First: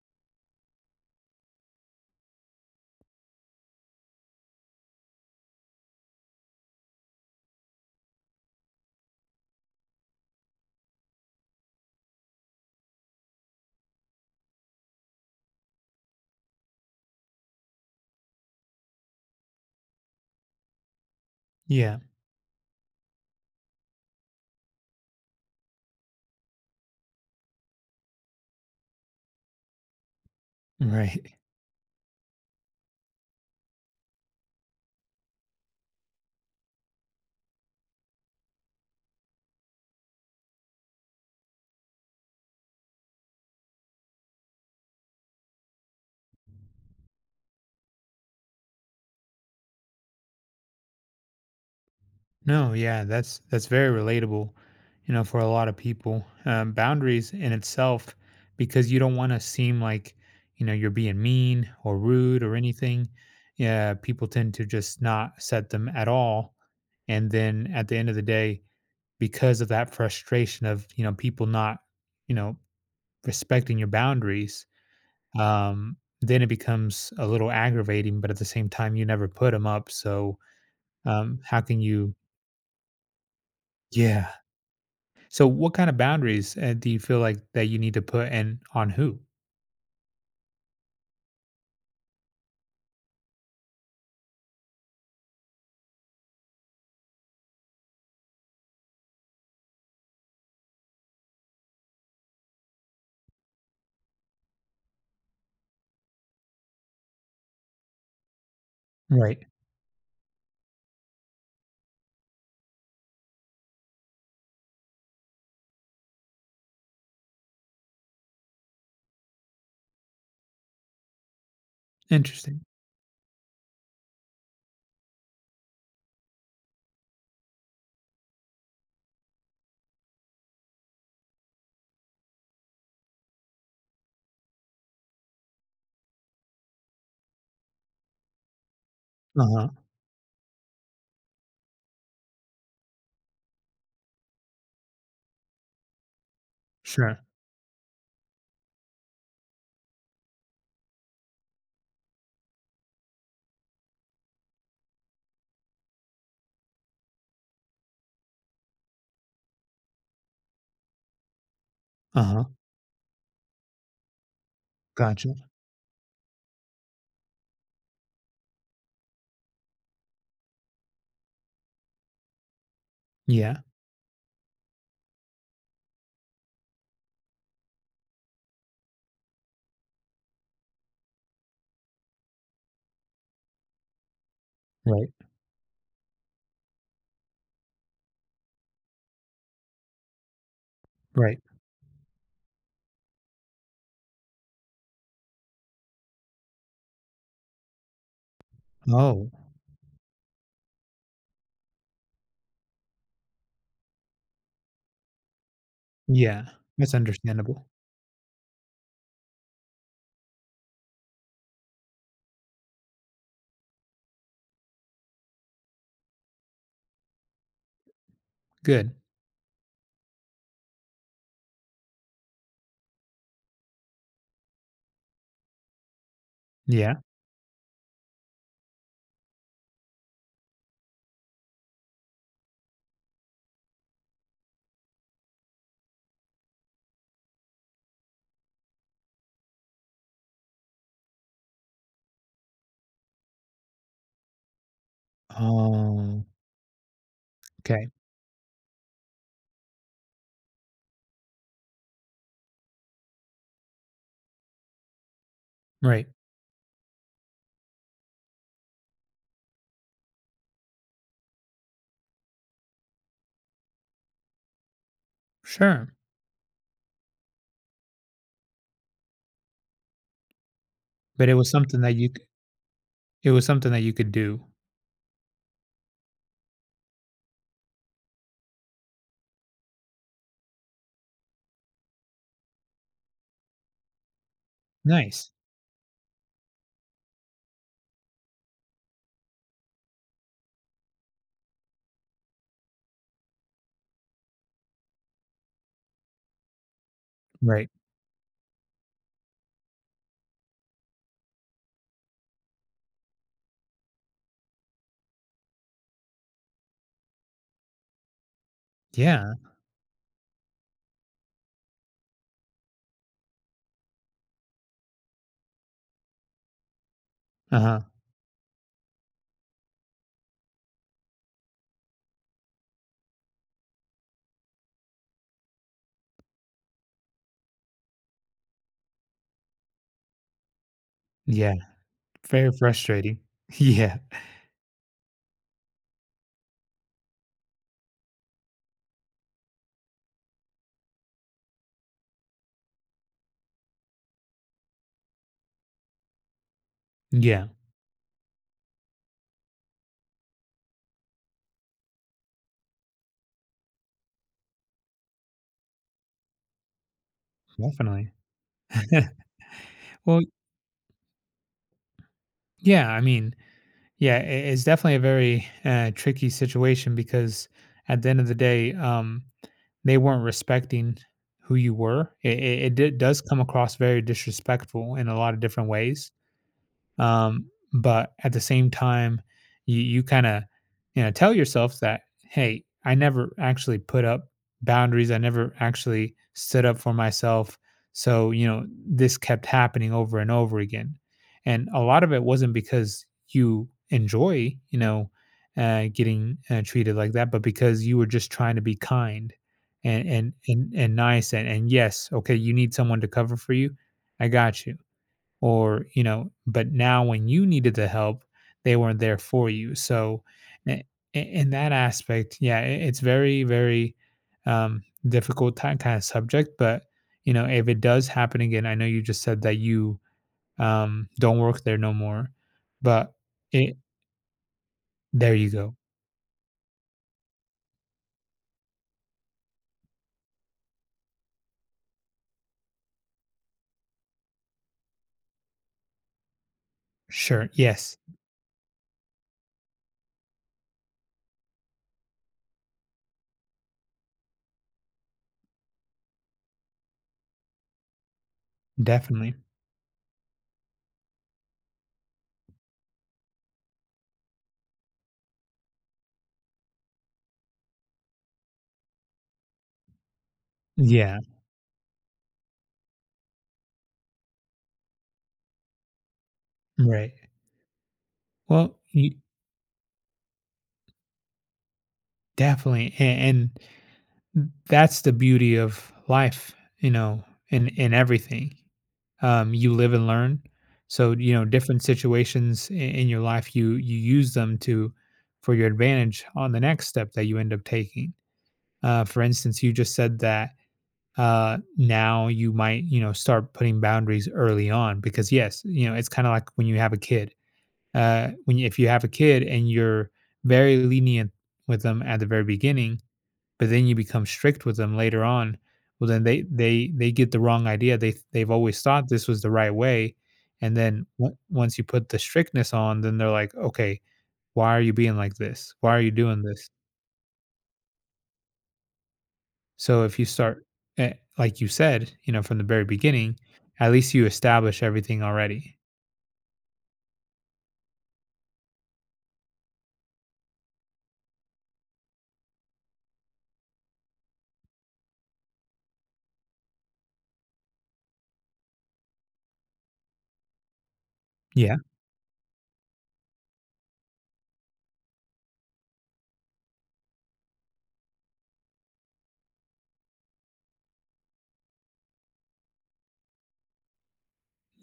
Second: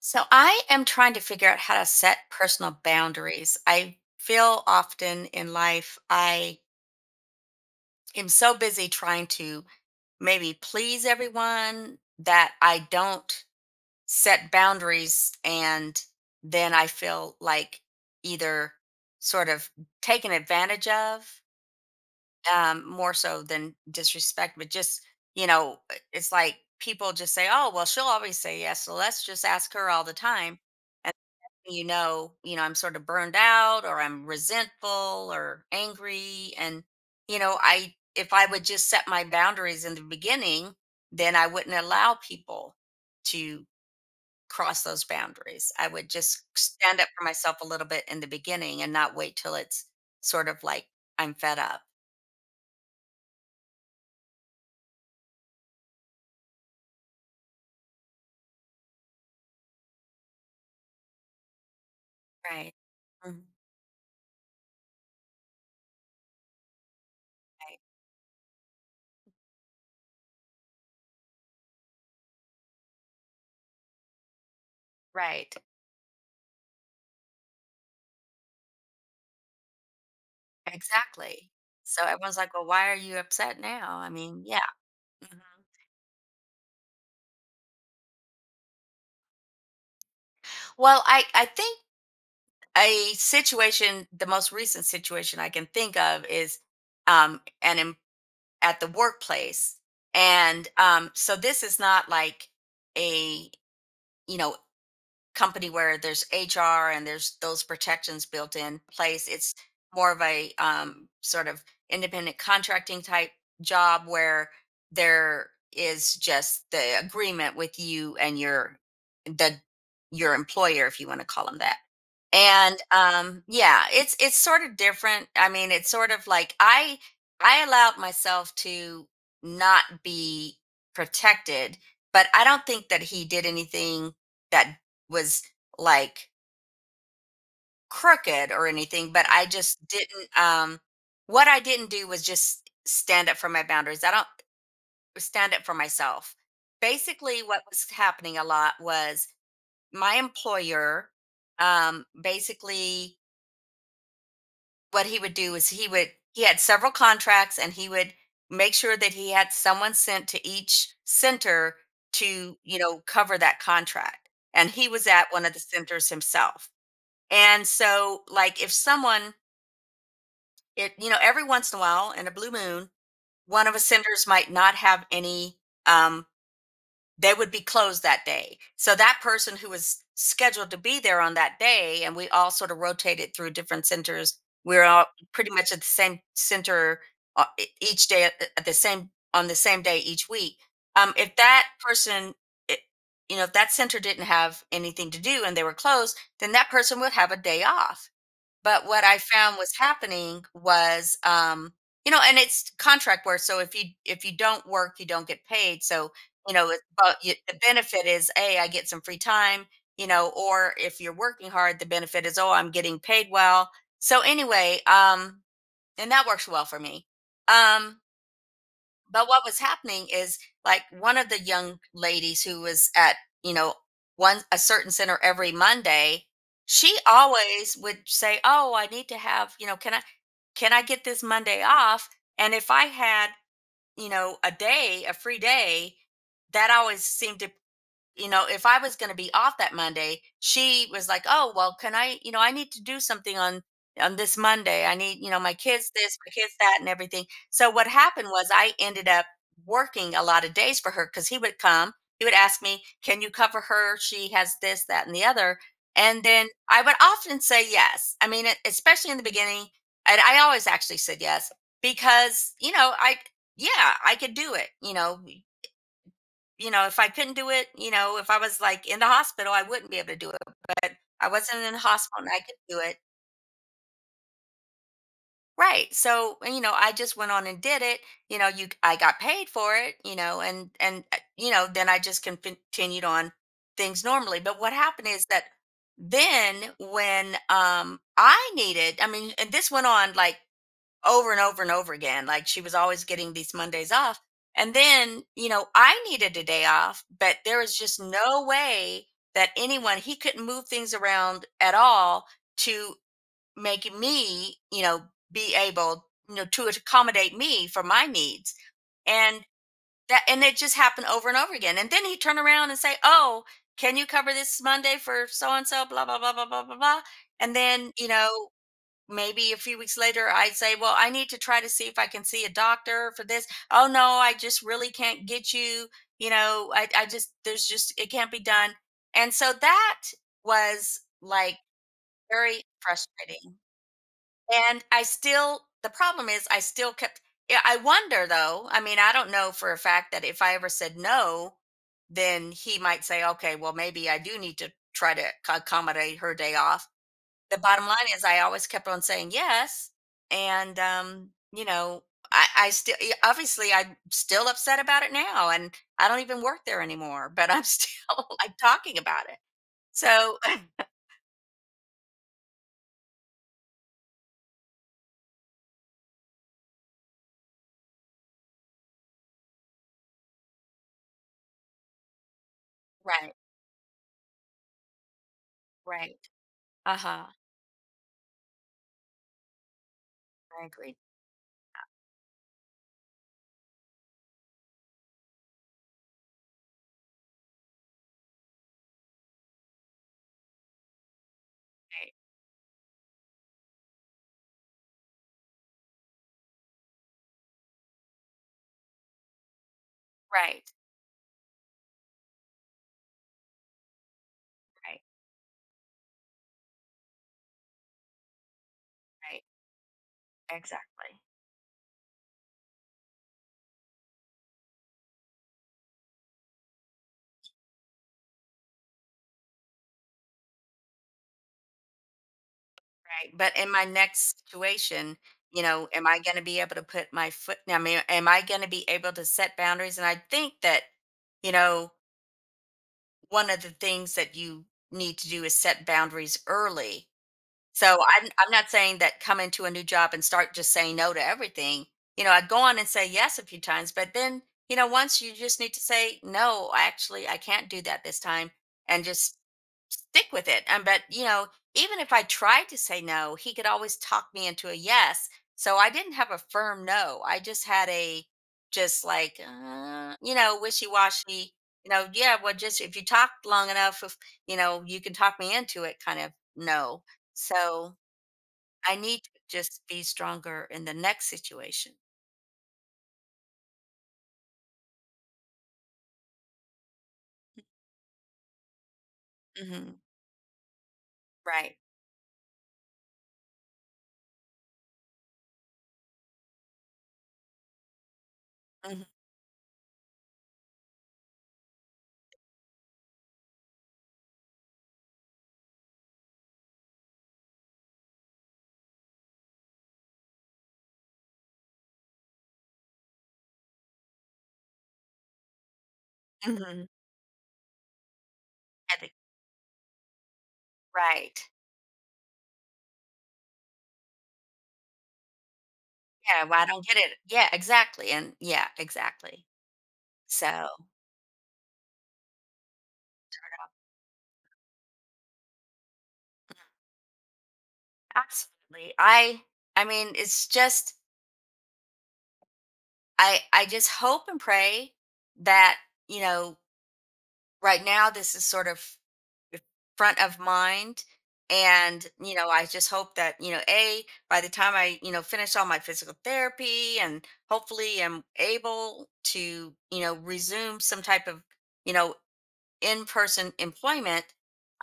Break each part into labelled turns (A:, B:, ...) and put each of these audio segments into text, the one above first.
A: So I am trying to figure out how to set personal boundaries. I feel often in life I am so busy trying to maybe please everyone that I don't set boundaries and then I feel like either sort of taken advantage of,
B: Yeah,
A: more so than disrespect but just you know it's like people just say, "Oh, well, she'll always say yes, so let's just ask her all the time."
B: right.
A: I'm sort of burned out or I'm resentful or angry. And, you know, I, If I would just set my boundaries in the beginning, then I wouldn't allow people to cross those boundaries. I would just stand up for myself a little bit in the beginning and not wait till it's sort of like I'm fed up.
B: No, yeah, that's very relatable, for a lot of people. Boundaries in itself, because you don't want to seem like, you're being mean or rude or
A: Right.
B: anything.
A: Mhm.
B: Yeah, people tend to just not set them at all. And then
A: Right.
B: at the end of the day, because of that frustration of, people not, you know, respecting your boundaries,
A: Right.
B: um, then it becomes a little aggravating, but at the same time, you never put them up. So,
A: Exactly.
B: how can
A: So
B: you.
A: everyone's like, "Well, why are you upset now?" I
B: Yeah.
A: mean, yeah. Mhm.
B: So what kind of boundaries, do you feel like that you need to put and on who?
A: Well, I think a situation the most recent situation I can think of is, um an em- at the workplace. And so this is not like a, you know, company where there's HR and there's those protections built in place.
B: Right.
A: It's more of a, sort of independent contracting type job where there is just the agreement with you and the your employer, if you want to call them that.
B: Interesting.
A: And yeah, it's sort of different. I mean, it's sort of like I allowed myself to not be protected, but I don't think that he did anything that was like crooked or anything, but I
B: Uh-huh.
A: just didn't, what I didn't do was just stand up for my boundaries. I don't stand up for myself.
B: Sure.
A: Basically what was happening a lot was my employer, basically what he would do is he had several contracts, and he would make sure that he had someone sent to each center
B: Uh-huh.
A: to, you know, cover that contract, and he was at
B: Gotcha.
A: one of the centers himself. And so, like, if someone, it you know, every once in a while, in a blue moon,
B: Yeah.
A: one of the centers might not have any, um they would be closed that day. So that person who was scheduled to be there on that day, and we all sort of rotated through different centers. We were all
B: Right.
A: pretty much at the same center each day at the same on the same day each week. If
B: Right.
A: that person, i- you know, if that center didn't have anything to do and they were closed, then that person would have a day off. But what I
B: Oh,
A: found was happening was, you know, and it's contract work. So if you don't work, you don't get paid. So
B: yeah.
A: you know, it,
B: That's
A: but you, the
B: understandable.
A: benefit is, hey, I get some free time. You know, or if you're working hard, the benefit is, oh, I'm getting paid well. So anyway, and that works well for me. Um,
B: Good.
A: but what was happening is like one of the young ladies who was at, you know, one a certain center every Monday, she
B: Yeah.
A: always would say, "Oh, I need to have, you know, can I get this Monday off?" And if I had, you know, a free day, that always seemed to, you know, if I was going to be off that Monday, she was like, "Oh, well, can I, you know, I need to do something on this Monday. I need, you know, my kids this,
B: Oh,
A: my kids that and everything." So what
B: okay.
A: happened was I ended up working a lot of days for her, cuz he would come, he would ask me, "Can you cover her? She has this, that and the other."
B: Right.
A: And then I would often say yes. I mean, especially in the beginning, and I always actually said yes because, you know, I, yeah, I could do it,
B: Sure.
A: you know, if I couldn't do it, you know, if I was, like, in the hospital, I wouldn't be able to do it, but
B: But
A: I wasn't in the hospital and I could do it.
B: it was something that you could do.
A: Right, so, you know, I just went on and did it, you know, you I got paid for it, you know, and, you know, then I just continued on things normally. But what happened is
B: Nice.
A: that then when, I needed, I mean, and this went on, like, over and over and over again. Like she was always getting these Mondays off. And then, you know, I needed a day off, but there
B: Right.
A: was just no way that anyone, he couldn't move things around at all to make me, you know, be able, you know, to accommodate me for my needs.
B: Yeah.
A: And that, and it just happened over and over again. And then he'd turn around and say, "Oh, can you cover this Monday for so and so, blah, blah, blah, blah, blah, blah, blah." And
B: Uh-huh.
A: then, you know, maybe a few weeks later I'd say, "Well, I need to try to see if I can see a doctor for this." "Oh, no, I just really can't get you, you know, I just there's just it can't be done." And so that was
B: Yeah.
A: like
B: Very
A: very
B: frustrating.
A: frustrating.
B: Yeah.
A: And I still, the problem is I still kept, yeah, I wonder though, I mean, I don't know for a fact that if I ever said no, then he might say, "Okay, well, maybe I do need to try to accommodate her day off."
B: Yeah.
A: The bottom line is I always kept on saying yes. And, you know, I still, obviously, I'm still upset about it now. And I don't even work there anymore, but I'm still
B: Definitely.
A: like talking about it.
B: Well,
A: So,
B: yeah, I mean. Yeah, it's definitely a very tricky situation because at the end of the day, they weren't respecting who you were. It did, does
A: right,
B: come across very disrespectful in a lot of different ways.
A: right. Uh huh.
B: Um, but at the same time, you kind of,
A: I agree.
B: tell yourself that, hey, I never actually put up boundaries. I never actually stood up for myself. So, this kept happening over and over again. And a lot of
A: Right,
B: it wasn't because you enjoy, getting treated like that, but because you were just trying to be kind and and
A: right,
B: and, and nice and yes, okay, you need someone to cover for you. I got you.
A: right,
B: Or, but now when you needed the help, they weren't there
A: right.
B: for you, so i-
A: Exactly.
B: in that aspect, yeah, it's very very um difficult kind of subject, but if it does happen again, I know you just said that you don't work there no more, but
A: Right. But in
B: it
A: my next situation,
B: there you
A: you
B: go.
A: know, am I going to be able to put my foot, I mean, am I going to be able to set boundaries? And I think that, you know, one of the things that you need to do is set boundaries early.
B: Sure, yes,
A: So I'm not saying that come into a new job and start just saying no to everything. You know, I'd go on and say yes a few times, but then, you know, once you just need to say, "No, actually, I can't do that this time," and
B: definitely.
A: just stick with it. And but, you know, even if I tried to say no, he could always talk me into a yes. So I didn't have a firm no. I just had a, just like, you know, wishy
B: Yeah,
A: washy, you know, yeah, well, just if you talk long enough, if, you know, you can talk me into it kind of no.
B: right.
A: So
B: Well,
A: I
B: you
A: need to just be stronger in the next situation.
B: definitely. And that's the beauty of life, you know, in everything. You live
A: Hmm.
B: and learn. So,
A: Right.
B: different situations in your life, you use them to for your advantage on the next step that you end up taking. Uh,
A: Hmm.
B: for instance, you just said that now you might, start putting boundaries early on because yes, it's kind of like when you have a kid. If you have a kid and you're very lenient with them at the very beginning, but then you become strict with them later on. Well, then they
A: Hmm.
B: they they get the wrong idea. They've always thought this was the right way. And then
A: Right.
B: once you put the strictness on, then they're like, okay, why are you being like this? Why are you doing
A: Yeah. Well, I
B: this?
A: don't get it. Yeah. Exactly. And yeah. Exactly.
B: So if you start,
A: So
B: eh, like you said, from the very beginning, at least you establish everything already.
A: absolutely. I. I mean, it's just I. I just hope and pray that, you know. Right now, this is sort of front of mind.
B: Yeah,
A: And you know, I just hope that, you know, a by the time I, you know, finish all my physical therapy and hopefully am able to, you know, resume some type of, you know, in person employment.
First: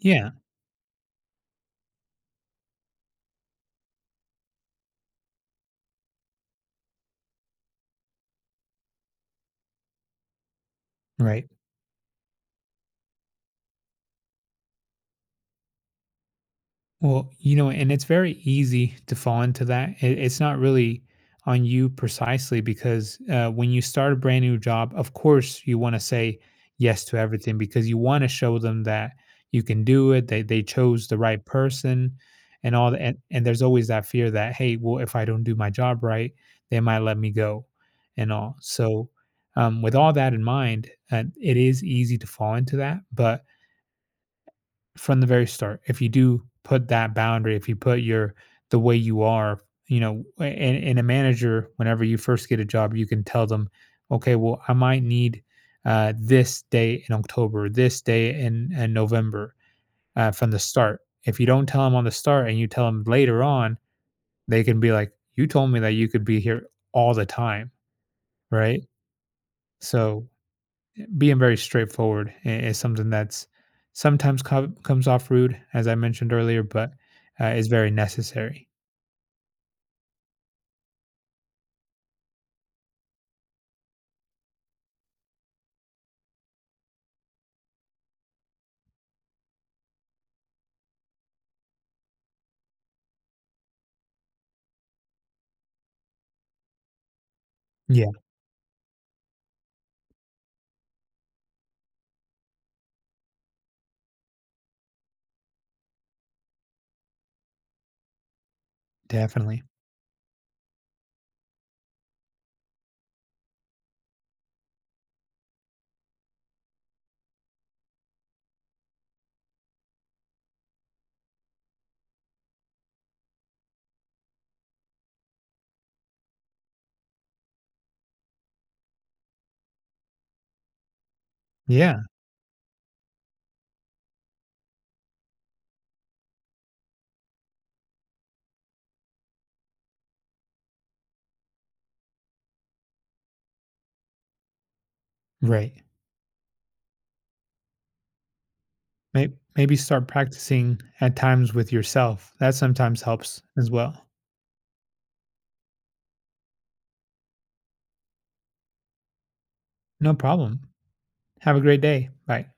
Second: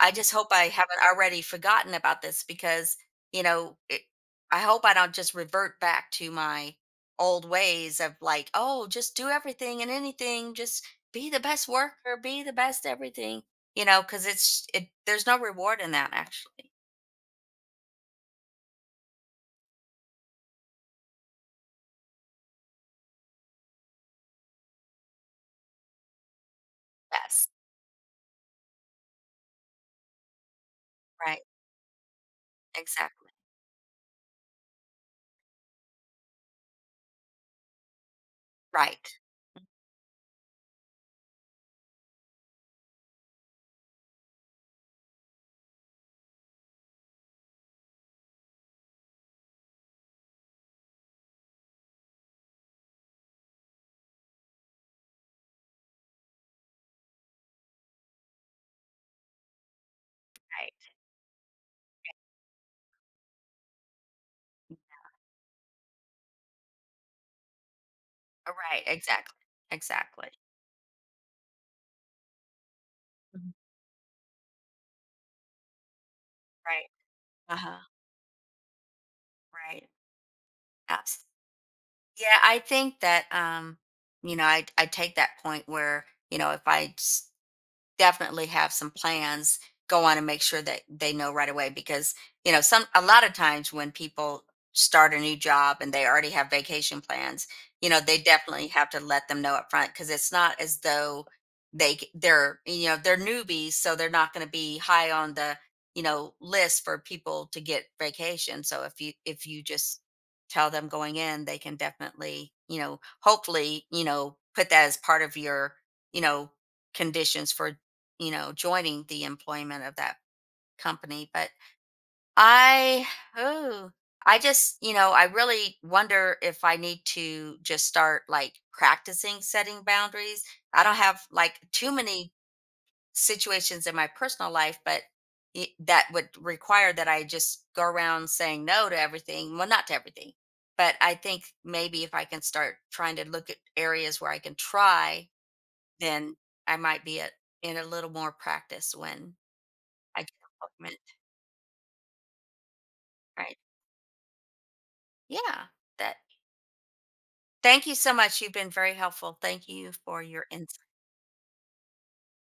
A: I just hope I haven't already forgotten about this because, you know, I hope I don't just revert back to my old ways of like, oh, just do everything and anything, just be the
B: right.
A: best worker, be the best everything, you know, because there's no reward in that actually.
B: Well, and it's very easy to fall into that. It's not really on you precisely because when you start a brand new job, of course, you want to say yes to
A: Yes.
B: everything because you want to show them that you can do it, that they chose the
A: Right.
B: right person and all that. And,
A: Exactly.
B: and there's always that fear that, hey, well, if I don't do my job right, they might let me go and all. So,
A: Right.
B: with all that in mind, it is easy to fall into that. But from the very start, if you do put that boundary, if you put your the way you are, and a manager, whenever you first get a job, you can tell them, okay, well, I might need this day in October, this day in, November. From the
A: Right.
B: start, if you don't tell them on the start and you tell them later on, they can be like, you told me that you could be here all the time,
A: Right.
B: right?
A: Exactly.
B: So
A: Exactly.
B: being very straightforward is something that's
A: Mhm.
B: sometimes comes off rude, as I mentioned earlier,
A: Right.
B: but
A: Uh
B: is
A: huh.
B: very necessary.
A: Right. Absolutely. Yeah, I think that you know, I take that point where, you know, if I s- definitely have some plans, go on and make sure that they know right away. Because you know some, a lot of times when people start a new job and they already have vacation plans, you know,
B: Yeah,
A: they definitely have to let them know up front because it's not as though they're, you know, they're newbies, so they're not going to be high on the, you know, list for people to get vacation. So if you if
B: definitely.
A: you just tell them going in, they can definitely, you know, hopefully, you know, put that as part of your, you know, conditions for, you know, joining the employment of that company. But I, oh, I just, you know, I really wonder if I need to just start like practicing setting boundaries. I don't have like too
B: Yeah,
A: many situations in my personal life, but it, that would require that I just go around saying no to everything. Well, not to everything, but I think maybe if I can start trying to look at areas where I can try,
B: right.
A: then I might be at, in a little more practice
B: May-
A: when
B: Maybe start
A: I get
B: practicing
A: appointment,
B: at times with yourself. That sometimes helps
A: right?
B: as well.
A: Yeah. That. Thank you so much. You've been very helpful. Thank you
B: No
A: for your
B: problem.
A: insight.
B: Have a great day. Bye.